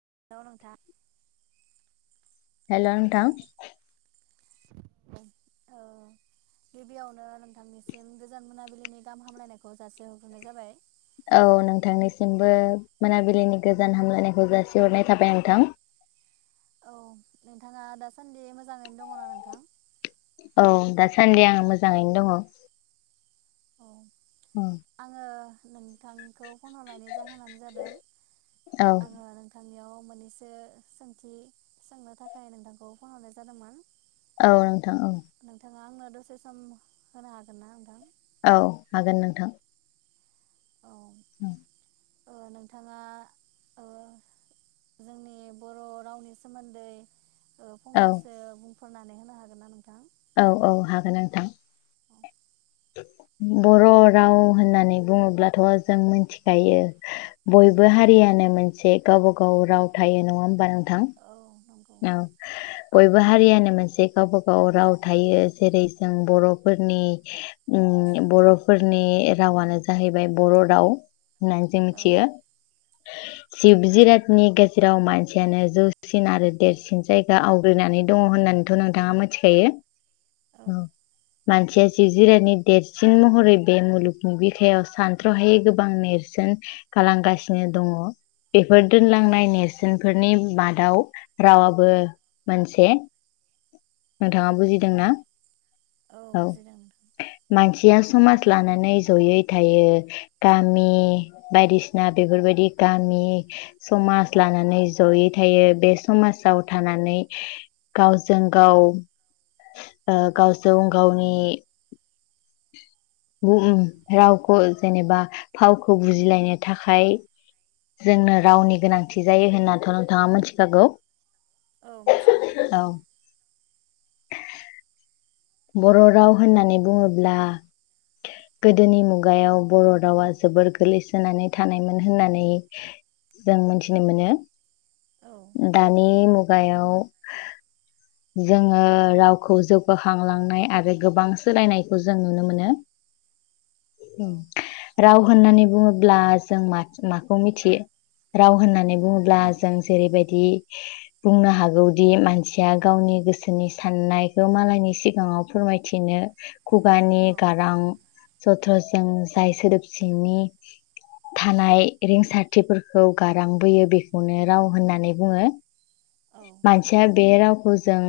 [unintelligible] हेल' नोंथां औ गिबियावनो नोंथांनिसिम गोजोन मोनाबिलिनि गाहाम हामलायनायखौ जासे होग्रोनाय जाबाय। औ नोंथांनिसिमबो मोनाबिलिनि गोजान हामलायनायखौ जासिहरनाय थाबाय नोंथां। औ नोंथाङा दासान्दि मोजाङैनो दङ' ना नोंथां औ दासान्दि आं मोजाङैनो दङ'। औ उम, आङो नों थांखौ फन हरनायनि जाहोनानो जादों औ आङो नोंथां नियाव मोननैसो सोंथि सोंनो थाखाय नोंथांखौ फन हरनाय जादोंमोन। औ नोंथां औ। नोंथाङा आंनो दसे सम होनो हागोन ना नोंथां? औ हागोन नोंथां। औ ओं औ नोंथाङा ओ जोंनि बर' रावनि सोमोन्दै ओ औ फंनैसो बुं फोरनानै होनो हागोन ना नोंथां? औ औ हागोन नोंथां। औ बर' राव होननानै बुङोब्लाथ' जों मिथिखायो औ बयबो हारियानो मोनसे गावबागाव राव थायो नङा होमबा नोंथां? औ नंगौ औ बयबो हारियानो मोनसे गावबागाव राव थायो जेरै जों बर'फोरनि उम बर'फोरनि रावानो जाहैबाय बर' राव। नानै जों औ मिथियो। जिब जिरातनि गेजेराव मानसियानो जौसिन आरो। देरसिन जायगा आवग्रिनानै दङ होननानैथ' नोंथाङा मिथिखायो। औ मानसिया जिब जिरातनि देरसिन महरै बे मुलुगनि बिखायाव सानथ्र'हायै गोबां नेरसोन खालामगासिनो दङ। बेफोर औ दोनलांनाय नेरसोन फोरनि मादाव रावाबो मोनसे। औ नोंथाङा बुजिदों ना? औ बुजिदों नोंथां मानसि या समाज लानानै ज'यै थायो गामि बायदिसिना बेफोरबायदि गामि समाज लानानै ज'यै थायो बे समाजाव थानानै गावजों गाव ओ गावजों गावनि नि उम रावखौ जेनेबा फावखौ बुजिलायनो थाखाय जोंनो औ रावनि गोनांथि जायो होनना थ नोंथाङा मोनथिखागौ औ मिथिगौ औ। बर' राव होननानै बुङोब्ला गोदोनि मुगायाव बर' रावा जोबोर गोलैसोनानै थानायमोन होननानै जों मोनथिनो मोनो। औ दानि गायाव जोङो रावखौ जौगा खांलांनाय आरो गोबां सोलायनायखौ जों नुनो मोनो। औ राव होननानै बुङोब्ला जों मा-माखौ मिथियो? राव होननानै बुङोब्ला जों जेरैबायदि बुंनो हागौदि मानसिया गावनि गोसोनि साननायखौ मालायनि सिगाङाव फोरमायथिनो खुगानि औ गारां जथ्रजों जाय सोदोबसिनि थानाय रिंसारथिफोरखौ गारांबोयो बेखौनो राव होननानै बुङो औ मानसिया बेे राव जों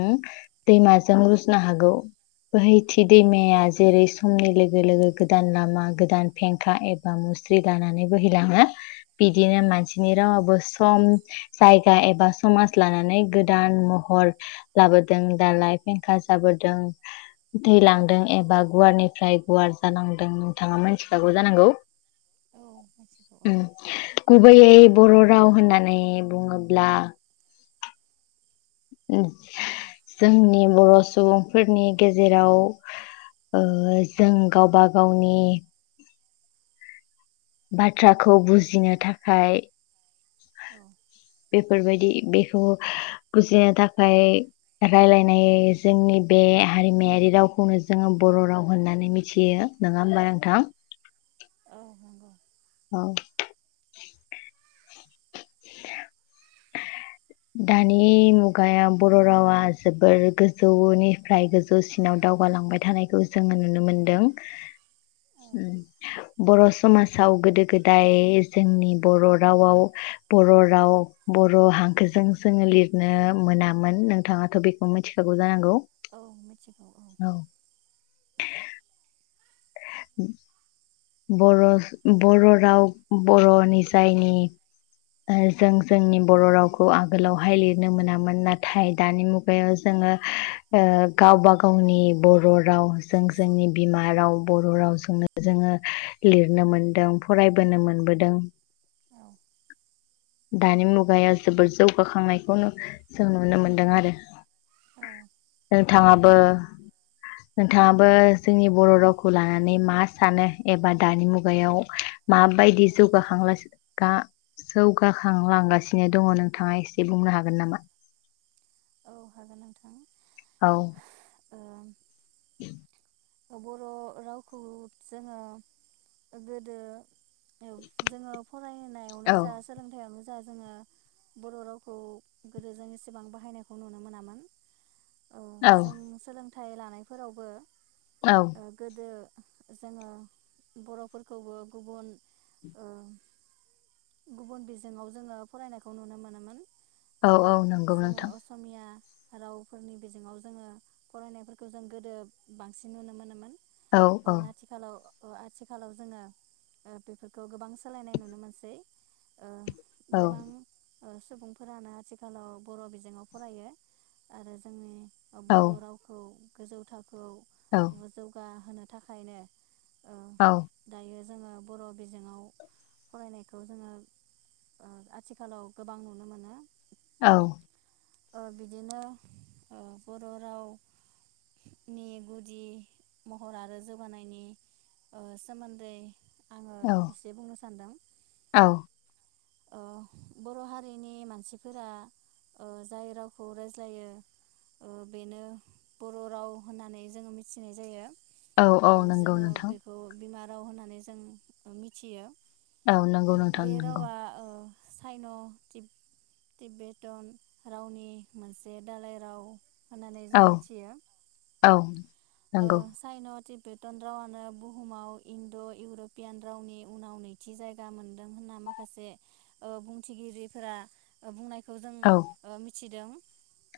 दैमाजों रुजनो हागोन गौ बोहैथि दैमाया जेरै समनि लोगो लोगो गोदान लामा गोदान फेंखा एबा मुस्रि लानानै बोहैलाङो बिदिनो औ मानसिनि रावाबोस सम जायगा एबा समाज लानानै गोदान महर लाबोदों दालाइ फेंखा जाबोद दों दै औ लांदों एबा गुवारनिफ्राय गुवार जालांदों नोंथाङा मिथिखागौ जानांगौ मिथिगौ औ उम गुबैयै बर' राव होननानै बुङोब्ला ओ जोंनि बर' सुबुंफोरनि गेजेराव ओ जों गावबा गावनि औ बाथ्राखौ बुजिनो थाखाय औ बेफोरबायदि बेखौ बुजिनो थाखाय रायलायनाय जोंनि बे हारिमायारि रावखौनो जोङो बर' राव होननानै मिथियो नङा होमबा नोंथां औ नंगौ औ दानि मुगायाव बर' रावा जोबोर गोजौनिफ्राय गोजौसिनाव दावगालांबाय थानायखौ जोङो नुनो मोनदों औ ओ बर' समाजाव गोदो गोदाय जोंनि बर' रावाव बर' राव बर' हांखोजों जोङो लिरनो मोनामोन नोंथाङाथ' बेखौ मिथिखागौ जानांगौ औ मिथिगौ औ [unintelligible] बर' बर' राव बर' नि जायनि ओ जों जोंनि बर' रावखौ आगोलावहाय लिरनो मोनामोन नाथाय दानि मुगायाव जोङो ओ गावबा गावनि बर' राव जों जोंनि बिमा राव बर' रावजोंनो जोङो लिरनो मोनदों फरायबोनो मोनबोदों औ दानि मुगायाव जोबोद जौगाखांनायखौनो जों नुनो मोनदों आरो औ नोंथाङाबो नोंथाङाबो जोंनि बर' रावखौ लानानै मा सानो एबा दानि मुगायाव माबायदि जौगाखांला गा जौ खां लांगासिनो दङ नोंथाङा एसे बुंनो हागोन नामा औ हागोन नोंथां औ [inaudible] बर' रावखौ जोङो गोदो जोङो फरायनायावनो औ जा सोलोंथायाइयावनो दा जोङो बर' रावखौ गोदो जों एसेबां बाहायनायखौ नुनो मोनामोन औ जों सोलों थाइ लानायफोरावबो औ ओ गोदो जोङो बर'फोरखौबो गुबुन ओ गुबुन बिजोङाव जोङो फरायनायखौ नुनो मोनोमोन औ ओ औ नंगौ जोङो नोंथां असमिया रावफोरनि बिजोङाव जोङो फरायनायफोरखौ जों गोदो बा सिन नुनो मोनोमोन औ ओ औ नाथिखालाव ओ आथिखालाव जोङो ओ बेफोरखौ गोबां सोलायनाय नुनो मोनसै औ गोबां ओ सुबुंफोरानो आथिखालाव बर' बिजोङाव फरायो आरो जोंनि औ बर' रावखौ गोजौ थाखोआव औ ओ जौगा होनो थाखायनो ओ औ दायो जोङो बर बिजोाव फरायनायखौ जोङो ओ आथिखालाव गोबां नुनो मोनो औ ओ बिदिनो ओ बर रावनि गु दि महर आरो जौगानायनि ओ सोमोन्दै आङो एसे बुंनो सान्दों औ ओ बर हारिनि मानसिफोरा ओ जाय रावखौ रायज्लायो ओ बेनो बर राव होननानै जोङो मिथिनाय जायो औ औ ओ नंगौ जोङो नोंथां बेखौ बिमा राव होननानै जों मिथियो औ नंगौ नोंथां नोंगौ साइन तिब तिबेतन रावनि मोनसे दाालाय राव होननानै जों औ मिथियो औ ओ नंगौ सायना तिब बेटन रावनो बुहुमाव इण्ड इउरपियान रावनि उनाव नैथि जायगा मोनदों होनना माखासे ओ बुंथिगिरिफोरा बुंनाय खौ जों औ ओ मिथिदों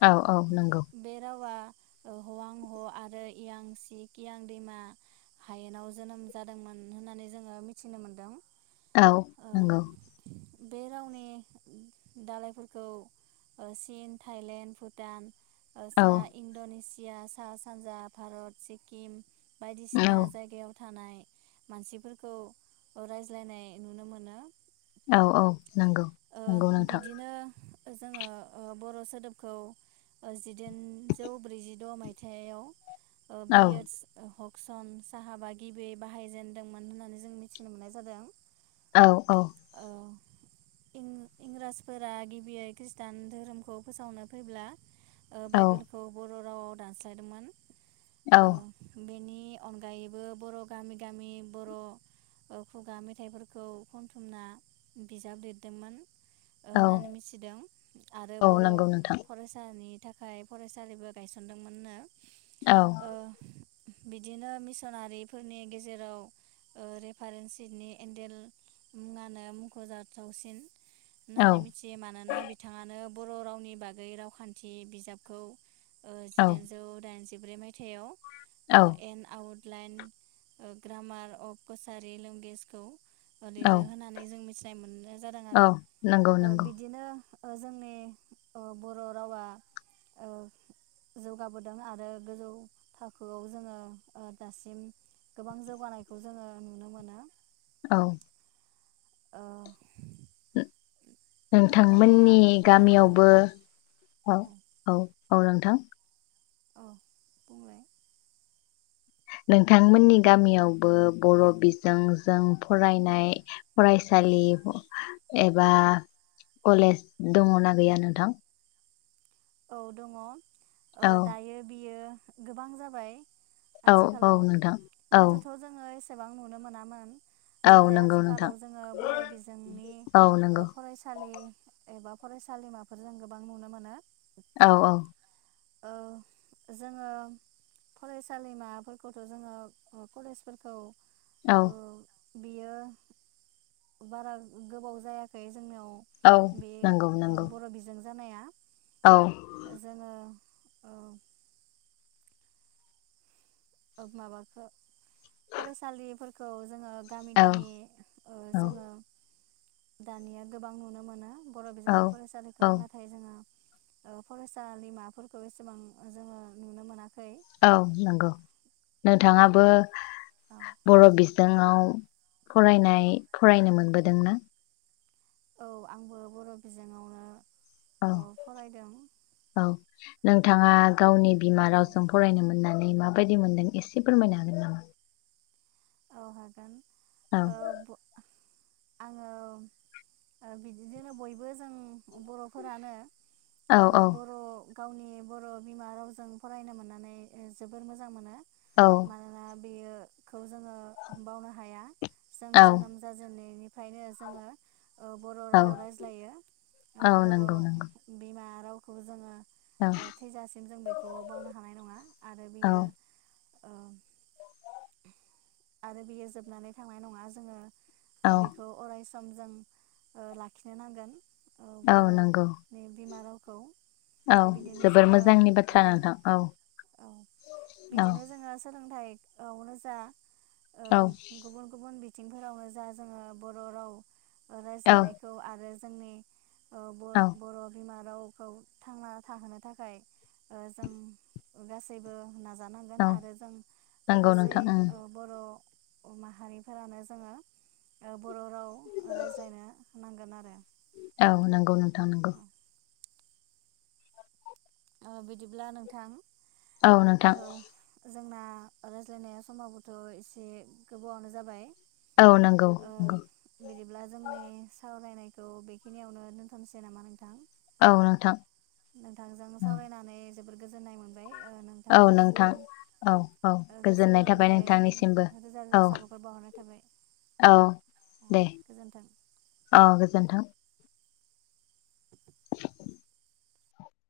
औ औ नोंगौ बे रावा हवां ह आरो इयां सि कियां दैमा हायेनाव जोनोम जादोंमोन होननानै जोङो मिथिनो मोनदों। औ ओ नेंगौ बे रावनि दालायफोरखौ चिन थाइलेण्ड भुटान औ सा इण्डनेसिया सिया साहा सानजा भारत सिक्किम औ बायदिसिना जायगायाव थानाय मानसिफोरखौ रायज्लायनाय नुनो मोनो औ औ नंगौ ओ नंगौ नोंथां बिदिनो जोङो ओ बर सोदोबखौ जिदाइनजौ ब्रैजिद मायथाइयाव औ बियेडस हक्सन साहाबा गिबियै बाहायजेनदोंमोन होननानै जों मिथिनो मोननाय जादों। औ औ इं इंराजफोरा गिबियै खृष्टान धोरोमखौ फोसावनो फैब्ला ओ औ बाइबेलखौ बर रावाव दानस्लायदोंमोन औ ओ बेनि नि अनगायैबो बर गामि गामि बर ओ खुगा मेथाइफोरखौ खनथुमना बिजाब लिरदोंमोन ओ औ होननानै मिथिदों आरो औ बर नंगौ नोंथां फरायसानि नि थाखाय फरायसालिबो गायसनदोंमोननो। औ। ओ बिदिनो मिसनारिफोरनि गेजेराव ओ रेफारेन्सिनि एन्डेल मुङानो मुंख जाथावसिन। औ होननानै मिथियो मानोना बिथाङानो बर रावनि बागै रावखान्थि बिजाबखौ ओ औ जिदाइनजौ दाइन जिब्रै मायथाइयाव ओ औ एन आउट लाइन ओ ग्रामार अफ कसारि लेंगुवेजखौ ओ औ लिरो होननानै जों मिथि जादों औ आरो नंगौ ओ नंगौ बिदिनो ओ जोंनि ओ बर रावआ ओ जौगाबोदों आरो गोजौ थाखोआव जोङो ओ दासिम गोबां जौगानायखौ जोङो नुनो मोना। औ। ओ नोंथाङा नो-नोंथांमोननि आरो गामियावबो औ औ। औ नोंथां। औ बुंलाय नोंथांमोननि गामियावबो बर बिजोंजों फरायनाय औ फरायसालि एबा कलेज दङना गैया नोंथां? औ दङ। ओ औ दायो बियो गोबां जाबाय औ औ आथिखालाव नोंथां औ गोदोथ जोङो एस सेबां नुनो मोनामोन। औ नाथाय नंगौ नोंथां आथिखालाव जोङो बर बिजोंनि औ नंगौ ओ फरायसालि एबा फरायसालिमाफोर जों गोबां नुनो मोनो। औ औ। ओ जोङो फरायसालिमाफोरखौथ जोङो कलेजफोरखौ औ। ओ बियो बारा गोबाव जायाखै जोंनियाव औ बे नंगौ ओ नंगौ। बर' बिजों जानाया औ। जोङो ओ माबाखो फरायसालिफोरखौ जोङो गामि औ गामि ओ औ जोङो दानिया गोबां नुनो मोना बर' औ बिजोंनि फरायसालिखौ औ नाथाय जोङो ओ फरायसालिमाफोरखौ एसेबां जोङो नुनो मोनाखै। औ नंगौ नोंथाङाबो बर' बिजो बिजोंङाव फरायनाय फरायनो मोनबोदोंना? औ आंबो बर' बिजोङावनो औ ओ फरायदों औ। नोंथाङा गावनि बिमा रावजों फरायनो मोननाय माबायदि मोनदों एसे फोरमायनो हागोन नामा? औ हागोन। औ। ओ आङो ओ बिदिजोंनो बयबो जों बर'फोरानो अ औ औ बर' गावनि बर' बिमा रावजों फरायनो मोननानै जोबोर मोजां मोनो। औ मानोना बेयो खौ जोङो बावनो हाया जों औ जोनोम जाजेननायनि ओमफ्रायनो जोङो ओ बर' औ राव रायज्लायो औ बर' नंगौ नंगौ बिमा रावखौबो जोङो औ ओ थैजासिम जों बेखौ बावनो हानाय नङा आरो औ बियो ओ आरो बियो जोबनानै थांनाय नङा जोङो औ ओ बेखौ अराय सम जों ओ लाखिनो नांगोन। ओ औ नंगौ बर'नि बिमा राव खौ। औ बिदिनो जोबोर जोङो मोजांनि बाथ्रा ओ नोंथां औ औ औ बिदिनो जोङो सोलोंथाइआवनो जा औ। थिंफोरावनो जा जोङो बर' राव। ओ औ रायज्लायनायखौ आरो जोंनि। ओ ब औ बर'बिमा रावखौ थांना थाहोनो थाखाय ओ जों गासैबो। नाजानांगोन औ आरो जों ओ नंगौ गासै। नोंथां उम बर'अ माहारिफोरानो जोङो ओ बर' राव रायज्लायनो। नांगोन आरो। औ नंगौ नोंथां नंगौ। ओ बिदिब्ला नोंथां। औ नोंथां। ओ जोंना रायज्लायनाया समावबोथ' एसे गोबावानो जाबाय। औ नंगौ ओ नंगौ बिदिब्ला जोंनि सावरायनाय खौ बेखिनियावनो दोनथ'नोसै नामा नोंथां? औ नोंथां। नोंथांजों औ सावरायनानै। जोबोर गोजोननाय मोनबाय। ओ औ नोंथां नोंथांनिसिम औ औ ओ गोसो गोजोननाय थाबाय गोरबोनिफ्राय नोंथांनिसिमबो रोजा औ रोजा साबायखर बावहरनाय थाबाय औ दे गोजोन्थों। औ गोजोनथों।